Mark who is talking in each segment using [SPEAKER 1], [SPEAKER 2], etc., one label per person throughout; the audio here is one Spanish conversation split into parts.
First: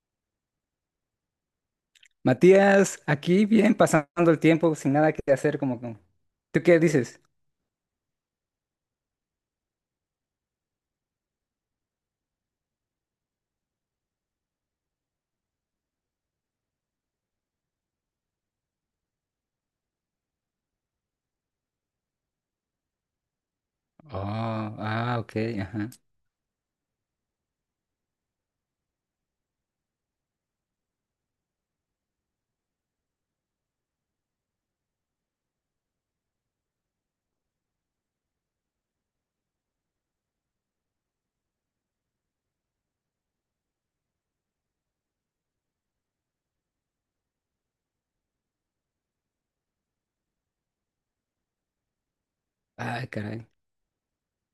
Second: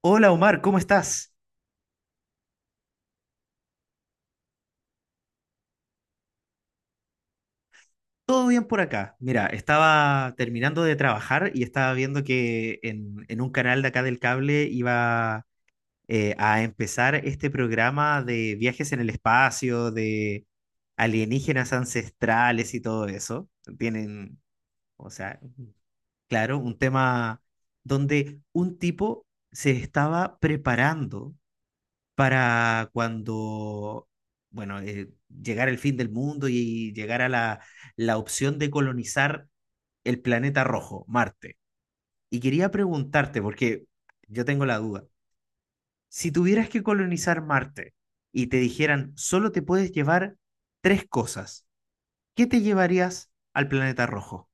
[SPEAKER 1] Hola Omar, ¿cómo estás?
[SPEAKER 2] Matías, aquí bien pasando el tiempo sin nada que hacer, como que- ¿Tú qué dices?
[SPEAKER 1] ¿Todo bien por acá? Mira, estaba terminando de trabajar y estaba viendo que en un canal de acá del cable iba a empezar este programa de viajes en el espacio, de alienígenas ancestrales y todo eso. Tienen,
[SPEAKER 2] Oh,
[SPEAKER 1] o
[SPEAKER 2] ah, ok,
[SPEAKER 1] sea,
[SPEAKER 2] ajá.
[SPEAKER 1] claro, un tema donde un tipo se estaba preparando para cuando, bueno, llegar el fin del mundo y llegar a la opción de colonizar el planeta rojo, Marte. Y quería preguntarte, porque yo tengo la duda, si tuvieras que colonizar Marte y te dijeran, solo te puedes llevar tres cosas, ¿qué te
[SPEAKER 2] Ay,
[SPEAKER 1] llevarías
[SPEAKER 2] caray.
[SPEAKER 1] al planeta rojo?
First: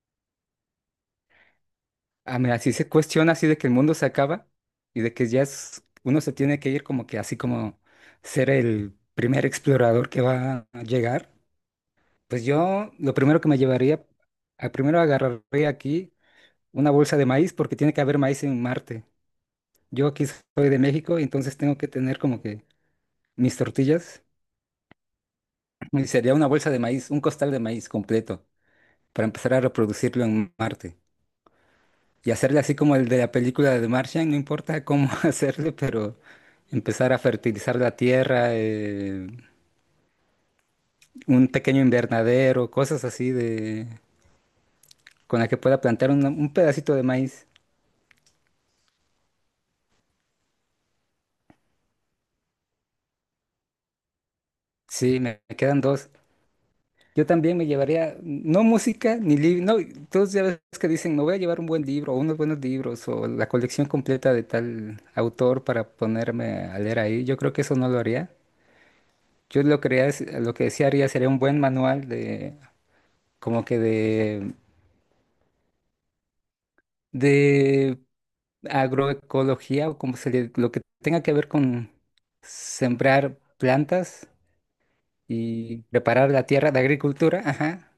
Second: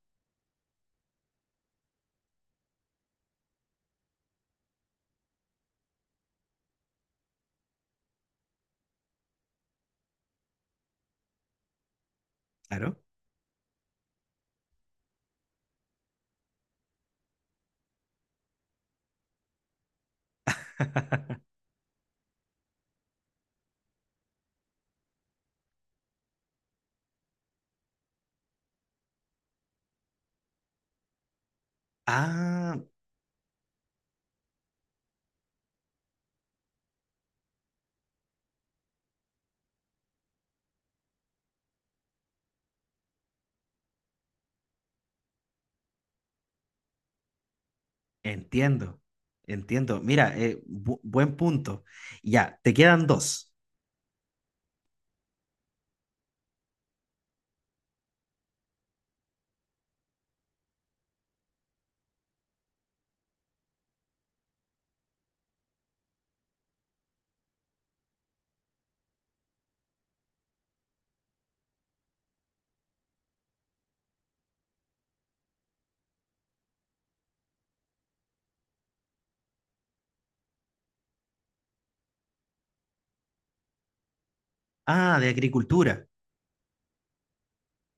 [SPEAKER 2] Ah, mira, si se cuestiona así de que el mundo se acaba y de que ya es- uno se tiene que ir como que así como ser el primer explorador que va a llegar, pues yo
[SPEAKER 1] Claro.
[SPEAKER 2] lo primero que me llevaría, a- primero agarraría aquí una bolsa de maíz porque tiene que haber maíz en Marte. Yo aquí soy de México y entonces tengo que tener como que mis tortillas. Y sería una bolsa de maíz, un costal de maíz completo, para empezar a reproducirlo en Marte. Y hacerle así
[SPEAKER 1] Ah,
[SPEAKER 2] como el de la película de Martian, no importa cómo hacerle, pero empezar a fertilizar la tierra, un pequeño invernadero, cosas así de con la que pueda plantar una- un pedacito de maíz.
[SPEAKER 1] entiendo, entiendo. Mira, buen punto. Ya, te quedan dos.
[SPEAKER 2] Sí, me quedan dos. Yo también me llevaría, no música ni libro, no, todos ya ves que dicen, me voy a llevar un buen libro o unos buenos libros o la colección completa de tal autor para ponerme a leer ahí. Yo creo que eso no lo haría. Yo lo, que haría es- lo que sí haría sería un buen manual de, como que de agroecología o como se le, lo que tenga que ver con sembrar plantas
[SPEAKER 1] Ah, de
[SPEAKER 2] y
[SPEAKER 1] agricultura.
[SPEAKER 2] preparar la tierra de agricultura, ajá.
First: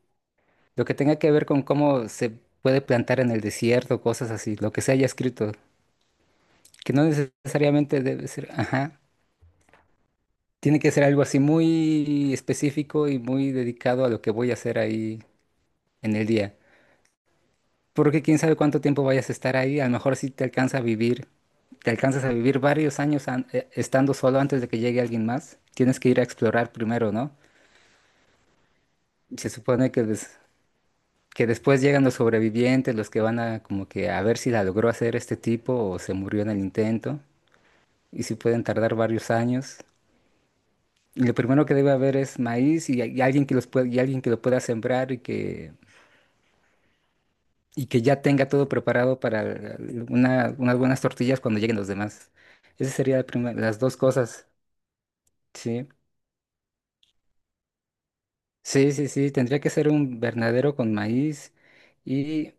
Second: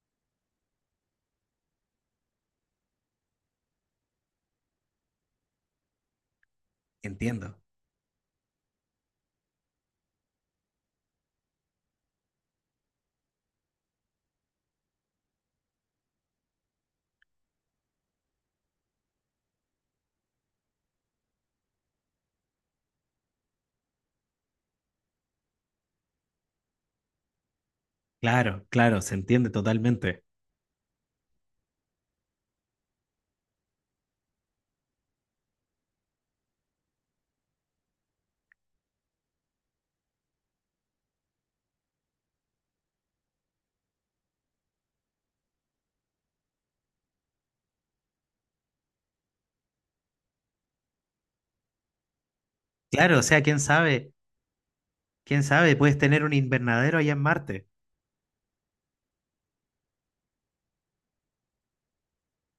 [SPEAKER 2] Lo que tenga que ver con cómo se puede plantar en el desierto, cosas así, lo que se haya escrito, que no
[SPEAKER 1] Entiendo.
[SPEAKER 2] necesariamente debe ser, ajá, tiene que ser algo así muy específico y muy dedicado a lo que voy a hacer ahí en el día. Porque quién sabe cuánto tiempo vayas a estar ahí, a lo mejor si te alcanza a vivir, te alcanzas a vivir varios años an- estando solo antes de que llegue alguien más, tienes que ir a explorar primero, ¿no?
[SPEAKER 1] Claro, claro, se entiende
[SPEAKER 2] Se supone que
[SPEAKER 1] totalmente.
[SPEAKER 2] des- que después llegan los sobrevivientes, los que van a como que a ver si la logró hacer este tipo o se murió en el intento, y si pueden tardar varios años. Y lo primero que debe haber es maíz y alguien que los pueda, y alguien que lo pueda sembrar y que ya tenga todo preparado para el- una- unas buenas tortillas cuando lleguen los demás. Esas
[SPEAKER 1] Claro,
[SPEAKER 2] serían
[SPEAKER 1] o
[SPEAKER 2] la
[SPEAKER 1] sea,
[SPEAKER 2] prima- las dos cosas,
[SPEAKER 1] quién sabe,
[SPEAKER 2] ¿sí?
[SPEAKER 1] puedes tener un invernadero allá en Marte.
[SPEAKER 2] Sí, sí, sí, tendría que ser un invernadero con maíz y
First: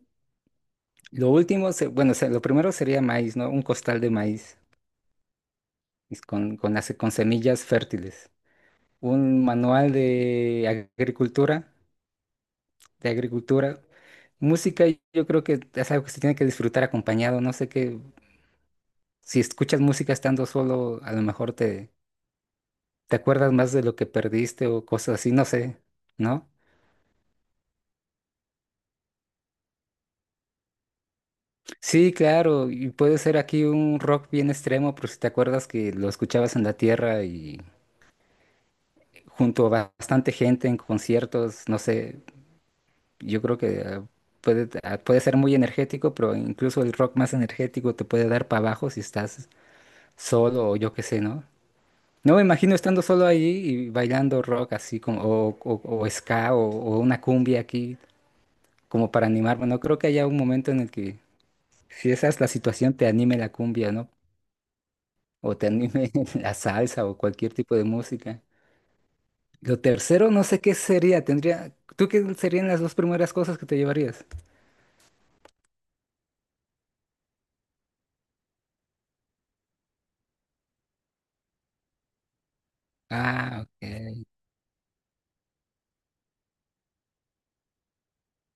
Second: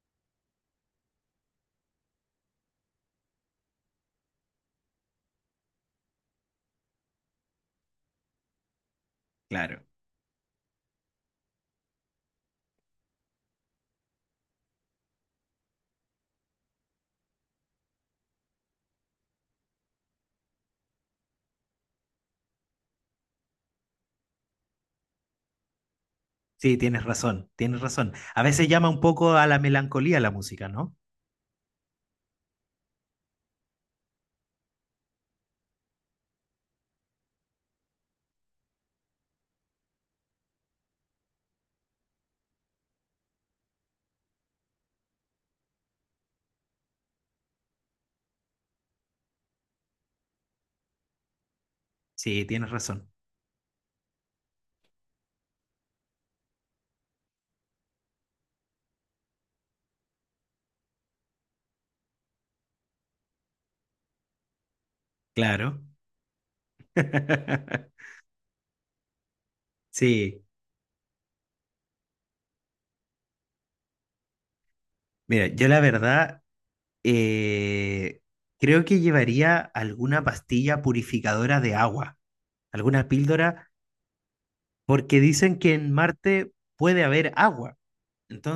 [SPEAKER 2] lo último, se- bueno, se- lo primero sería maíz, ¿no? Un costal de maíz. Es con, las- con semillas fértiles. Un
[SPEAKER 1] Claro.
[SPEAKER 2] manual de agricultura, de agricultura. Música, yo creo que es algo que se tiene que disfrutar acompañado. No sé qué, si escuchas música estando solo, a lo mejor te, te acuerdas más de lo que perdiste o cosas así, no sé, ¿no?
[SPEAKER 1] Sí, tienes razón, tienes razón. A veces llama un poco a la melancolía la música, ¿no?
[SPEAKER 2] Sí, claro, y puede ser aquí un rock bien extremo, pero si te acuerdas que lo escuchabas en la tierra y junto a bastante gente en conciertos, no sé, yo creo que puede, puede ser muy energético, pero incluso el rock más energético te puede dar para abajo si estás solo o yo qué sé, ¿no? No me
[SPEAKER 1] Sí, tienes
[SPEAKER 2] imagino estando
[SPEAKER 1] razón.
[SPEAKER 2] solo ahí y bailando rock así como, o ska o una cumbia aquí como para animarme. No creo que haya un momento en el que si esa es la situación te anime la cumbia, ¿no? O te
[SPEAKER 1] Claro.
[SPEAKER 2] anime la salsa o cualquier tipo de música. Lo tercero,
[SPEAKER 1] Sí.
[SPEAKER 2] no sé qué sería. Tendría, ¿tú qué serían las dos primeras cosas que te llevarías?
[SPEAKER 1] Mira, yo la verdad eh, creo que llevaría alguna pastilla purificadora de agua, alguna
[SPEAKER 2] Ah,
[SPEAKER 1] píldora,
[SPEAKER 2] ok.
[SPEAKER 1] porque dicen que en Marte puede haber agua.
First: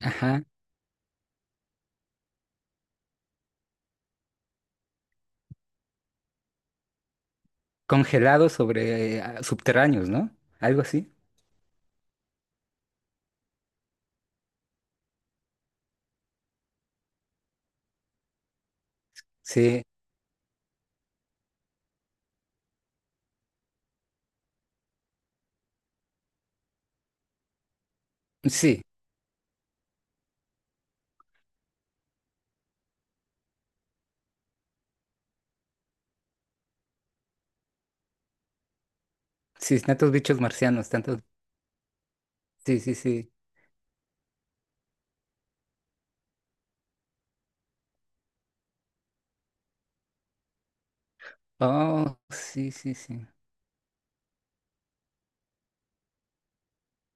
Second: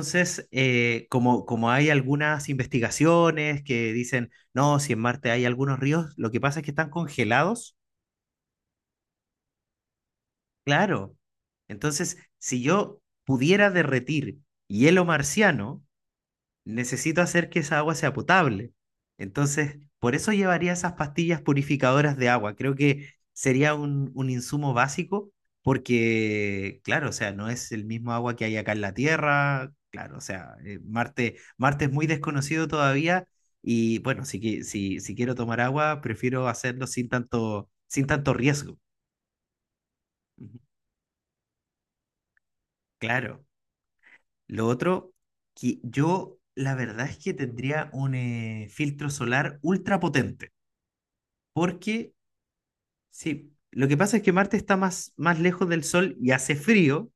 [SPEAKER 2] Ajá.
[SPEAKER 1] como hay algunas investigaciones que dicen, no, si en Marte hay algunos ríos, lo que pasa es que están congelados,
[SPEAKER 2] Congelados sobre subterráneos, ¿no? Algo así.
[SPEAKER 1] claro. Entonces, si yo pudiera derretir hielo marciano, necesito hacer que esa agua sea potable. Entonces,
[SPEAKER 2] Sí,
[SPEAKER 1] por eso llevaría esas pastillas purificadoras de agua. Creo que sería un insumo básico porque, claro, o sea, no es el mismo agua que hay acá en
[SPEAKER 2] sí,
[SPEAKER 1] la Tierra. Claro, o sea, Marte, Marte es muy desconocido todavía y bueno, si quiero tomar agua, prefiero hacerlo sin tanto riesgo.
[SPEAKER 2] sí, tantos bichos
[SPEAKER 1] Ujú.
[SPEAKER 2] marcianos, tantos. Sí, sí, sí.
[SPEAKER 1] Claro. Lo otro, que yo la verdad es que tendría un filtro solar ultra potente. Porque,
[SPEAKER 2] Oh, sí, sí, sí.
[SPEAKER 1] sí, lo que pasa es que Marte está más lejos del Sol y hace frío,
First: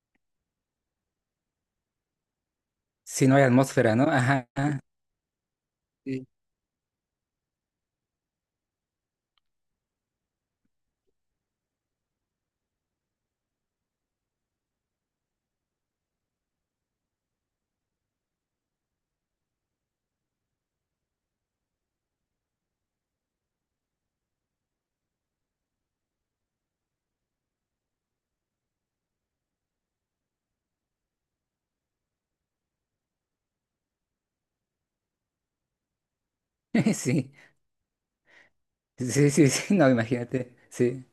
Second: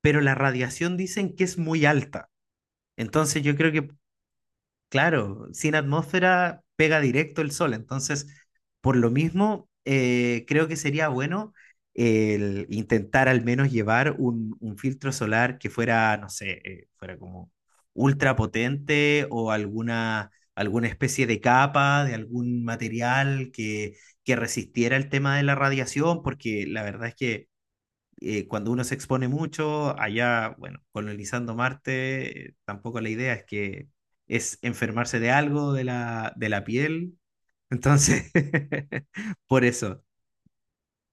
[SPEAKER 1] pero la radiación dicen que es muy alta.
[SPEAKER 2] Si no
[SPEAKER 1] Entonces
[SPEAKER 2] hay
[SPEAKER 1] yo creo que
[SPEAKER 2] atmósfera, ¿no? Ajá,
[SPEAKER 1] claro, sin
[SPEAKER 2] sí.
[SPEAKER 1] atmósfera pega directo el sol, entonces por lo mismo creo que sería bueno el intentar al menos llevar un filtro solar que fuera, no sé, fuera como ultra potente o alguna especie de capa de algún material que resistiera el tema de la radiación, porque la verdad es que cuando uno se expone mucho, allá, bueno, colonizando Marte, tampoco la idea es que es enfermarse de algo de de la piel. Entonces,
[SPEAKER 2] Sí, sí, sí,
[SPEAKER 1] por
[SPEAKER 2] sí, no,
[SPEAKER 1] eso,
[SPEAKER 2] imagínate. Sí.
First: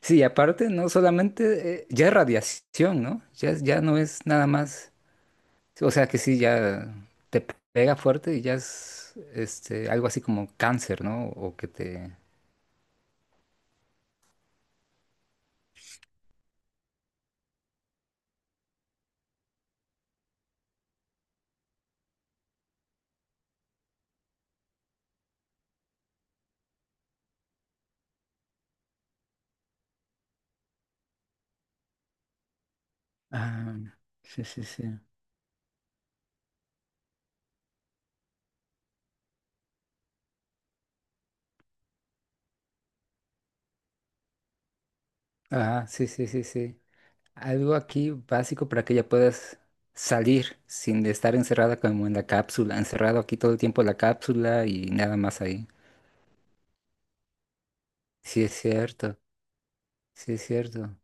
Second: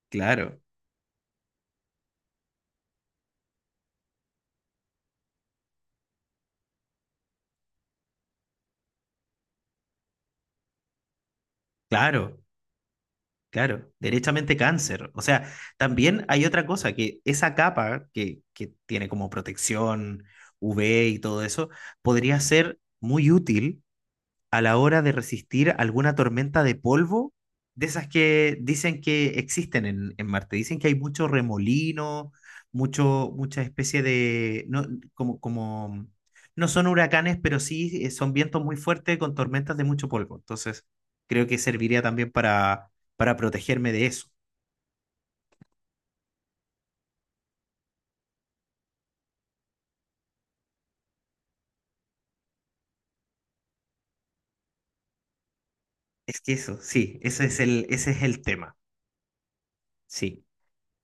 [SPEAKER 2] Sí, y
[SPEAKER 1] claro,
[SPEAKER 2] aparte, no solamente, ya es radiación, ¿no? Ya, es- ya no es nada más. O sea que sí, ya te pega fuerte y ya es este, algo así como cáncer, ¿no? O que te.
[SPEAKER 1] claro, claro, derechamente cáncer. O sea, también hay otra cosa, que esa capa que tiene como protección UV y todo eso, podría ser muy útil a la hora de resistir alguna tormenta de polvo, de esas que dicen que existen en Marte. Dicen que hay mucho remolino, mucha
[SPEAKER 2] Ah,
[SPEAKER 1] especie
[SPEAKER 2] sí, sí,
[SPEAKER 1] de,
[SPEAKER 2] sí.
[SPEAKER 1] no, como, como, no son huracanes, pero sí son vientos muy fuertes con tormentas de mucho polvo. Entonces, creo que serviría también para protegerme de eso.
[SPEAKER 2] Ajá, sí, sí, sí, sí. Algo aquí básico para que ya puedas salir sin estar encerrada como en la cápsula, encerrado aquí todo el tiempo en la cápsula y nada más ahí.
[SPEAKER 1] Es que eso, sí, ese es ese es el
[SPEAKER 2] Sí, es
[SPEAKER 1] tema.
[SPEAKER 2] cierto, sí,
[SPEAKER 1] Sí.
[SPEAKER 2] es cierto.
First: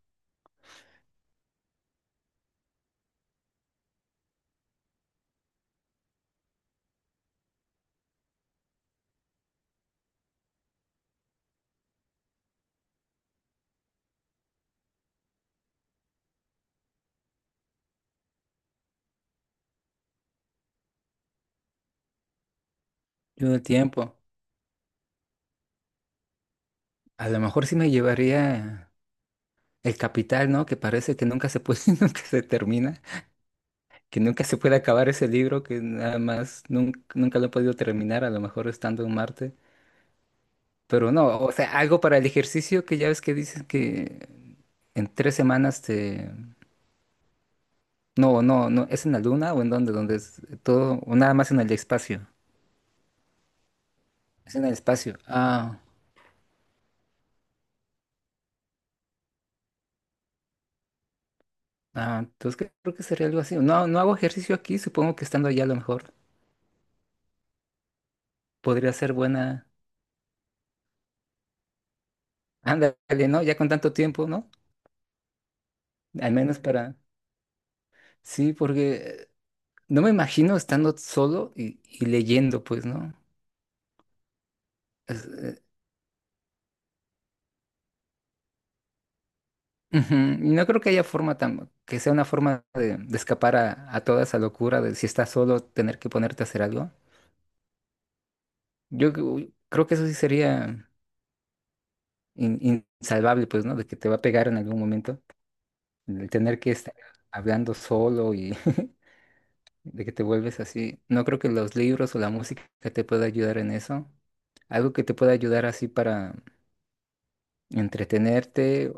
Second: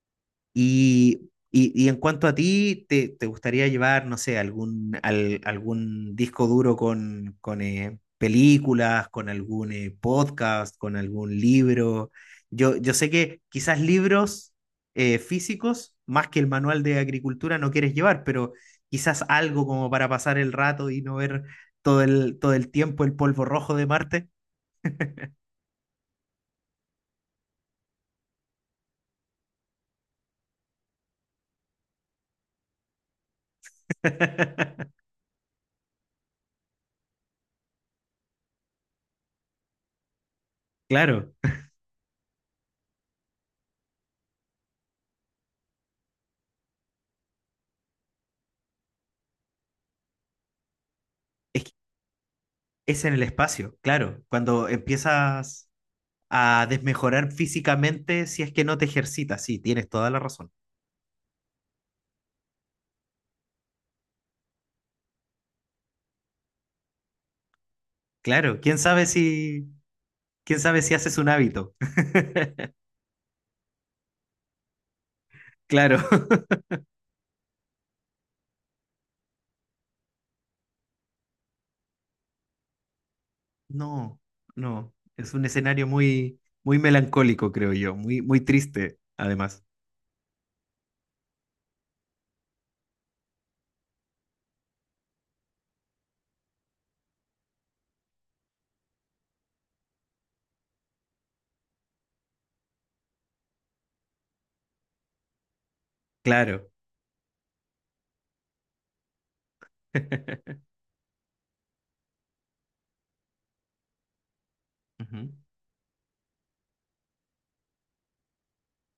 [SPEAKER 1] Y en cuanto a ti, ¿te, te gustaría llevar, no sé, algún disco duro con películas, con algún podcast, con algún libro? Yo sé que quizás libros físicos, más que el manual de agricultura, no quieres llevar, pero quizás algo como para pasar el rato y no ver todo el tiempo el polvo
[SPEAKER 2] Yo el
[SPEAKER 1] rojo de
[SPEAKER 2] tiempo,
[SPEAKER 1] Marte.
[SPEAKER 2] a lo mejor sí me llevaría el capital, ¿no? Que parece que nunca se puede, nunca se termina, que nunca se puede acabar ese libro, que nada más nun- nunca, lo he podido terminar, a lo mejor estando en Marte. Pero
[SPEAKER 1] Claro,
[SPEAKER 2] no, o sea, algo para el ejercicio que ya ves que dicen que en 3 semanas te... No, no, no, ¿es en la luna o en dónde? ¿Dónde es todo? O nada más en el
[SPEAKER 1] es,
[SPEAKER 2] espacio.
[SPEAKER 1] es en el espacio, claro.
[SPEAKER 2] Es en
[SPEAKER 1] Cuando
[SPEAKER 2] el espacio.
[SPEAKER 1] empiezas...
[SPEAKER 2] Ah,
[SPEAKER 1] a desmejorar físicamente si es que no te ejercitas. Sí, tienes toda la razón.
[SPEAKER 2] ah, entonces que- creo que sería algo así. No, no hago ejercicio aquí, supongo que estando allá a lo mejor
[SPEAKER 1] Claro,
[SPEAKER 2] podría ser buena.
[SPEAKER 1] quién sabe si haces un hábito.
[SPEAKER 2] Ándale, ¿no? Ya con tanto tiempo, ¿no?
[SPEAKER 1] Claro.
[SPEAKER 2] Al menos para... Sí, porque no me imagino estando solo y leyendo, pues, ¿no?
[SPEAKER 1] No, no, es un
[SPEAKER 2] Es-
[SPEAKER 1] escenario muy melancólico, creo yo, muy triste, además.
[SPEAKER 2] ujú, y no creo que haya forma tan, que sea una forma de escapar a toda esa locura de si estás solo tener que ponerte a hacer algo. Yo cre- creo que eso sí sería in- insalvable, pues, ¿no? De que te va a pegar en algún momento. El tener
[SPEAKER 1] Claro.
[SPEAKER 2] que estar hablando solo y de que te vuelves así. No creo que los libros o la música te pueda ayudar en eso. Algo que te
[SPEAKER 1] Ujú.
[SPEAKER 2] pueda ayudar así para entretenerte.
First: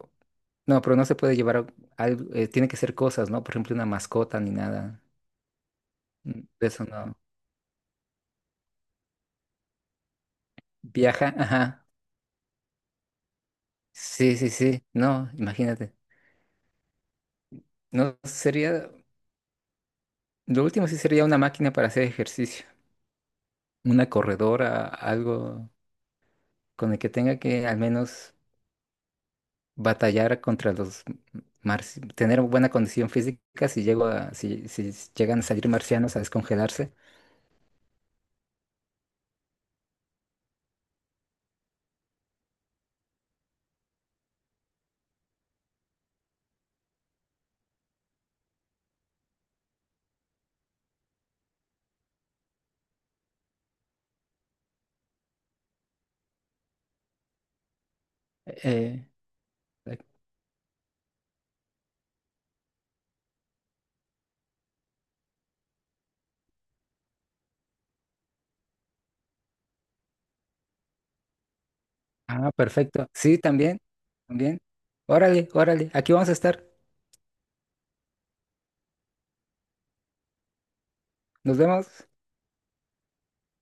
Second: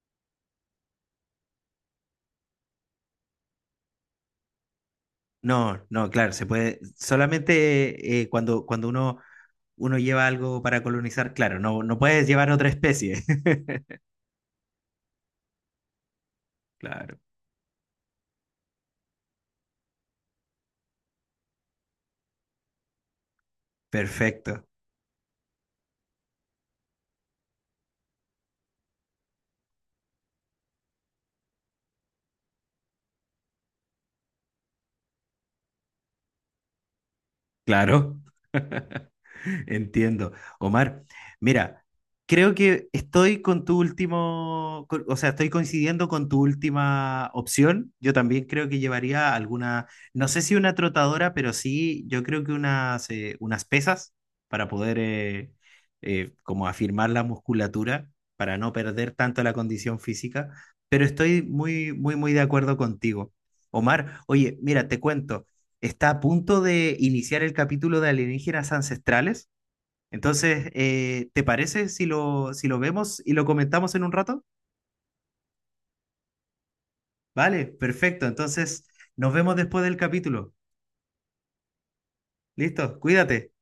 [SPEAKER 2] No, pero no se puede llevar a- algo, tiene que ser cosas, ¿no? Por ejemplo, una mascota ni nada.
[SPEAKER 1] No, no, claro, se
[SPEAKER 2] Mm,
[SPEAKER 1] puede.
[SPEAKER 2] eso no.
[SPEAKER 1] Solamente cuando uno, uno lleva algo para
[SPEAKER 2] Viaja,
[SPEAKER 1] colonizar, claro, no,
[SPEAKER 2] ajá.
[SPEAKER 1] no puedes llevar otra especie.
[SPEAKER 2] Sí, sí, sí. No, imagínate.
[SPEAKER 1] Claro,
[SPEAKER 2] No sería, lo último sí sería una máquina para hacer ejercicio, una
[SPEAKER 1] perfecto.
[SPEAKER 2] corredora, algo con el que tenga que al menos batallar contra los marci- tener buena condición física si llego a, si, si llegan a salir marcianos a descongelarse.
[SPEAKER 1] Claro. Entiendo. Omar, mira, creo que estoy con tu último, con- o sea, estoy coincidiendo con tu última opción. Yo también creo que llevaría alguna, no sé si una trotadora, pero sí, yo creo que unas, unas pesas para poder como afirmar la musculatura, para no
[SPEAKER 2] Eh,
[SPEAKER 1] perder tanto la condición física. Pero estoy muy, muy, muy de acuerdo contigo. Omar, oye, mira, te cuento, está a punto de iniciar el capítulo de alienígenas ancestrales. Entonces, ¿te parece si
[SPEAKER 2] ah,
[SPEAKER 1] lo, si lo
[SPEAKER 2] perfecto.
[SPEAKER 1] vemos y
[SPEAKER 2] Sí,
[SPEAKER 1] lo
[SPEAKER 2] también,
[SPEAKER 1] comentamos en un rato?
[SPEAKER 2] también. Órale, órale, aquí vamos a estar.
[SPEAKER 1] Vale, perfecto. Entonces, nos vemos después del capítulo.
[SPEAKER 2] Nos vemos.
[SPEAKER 1] Listo, cuídate.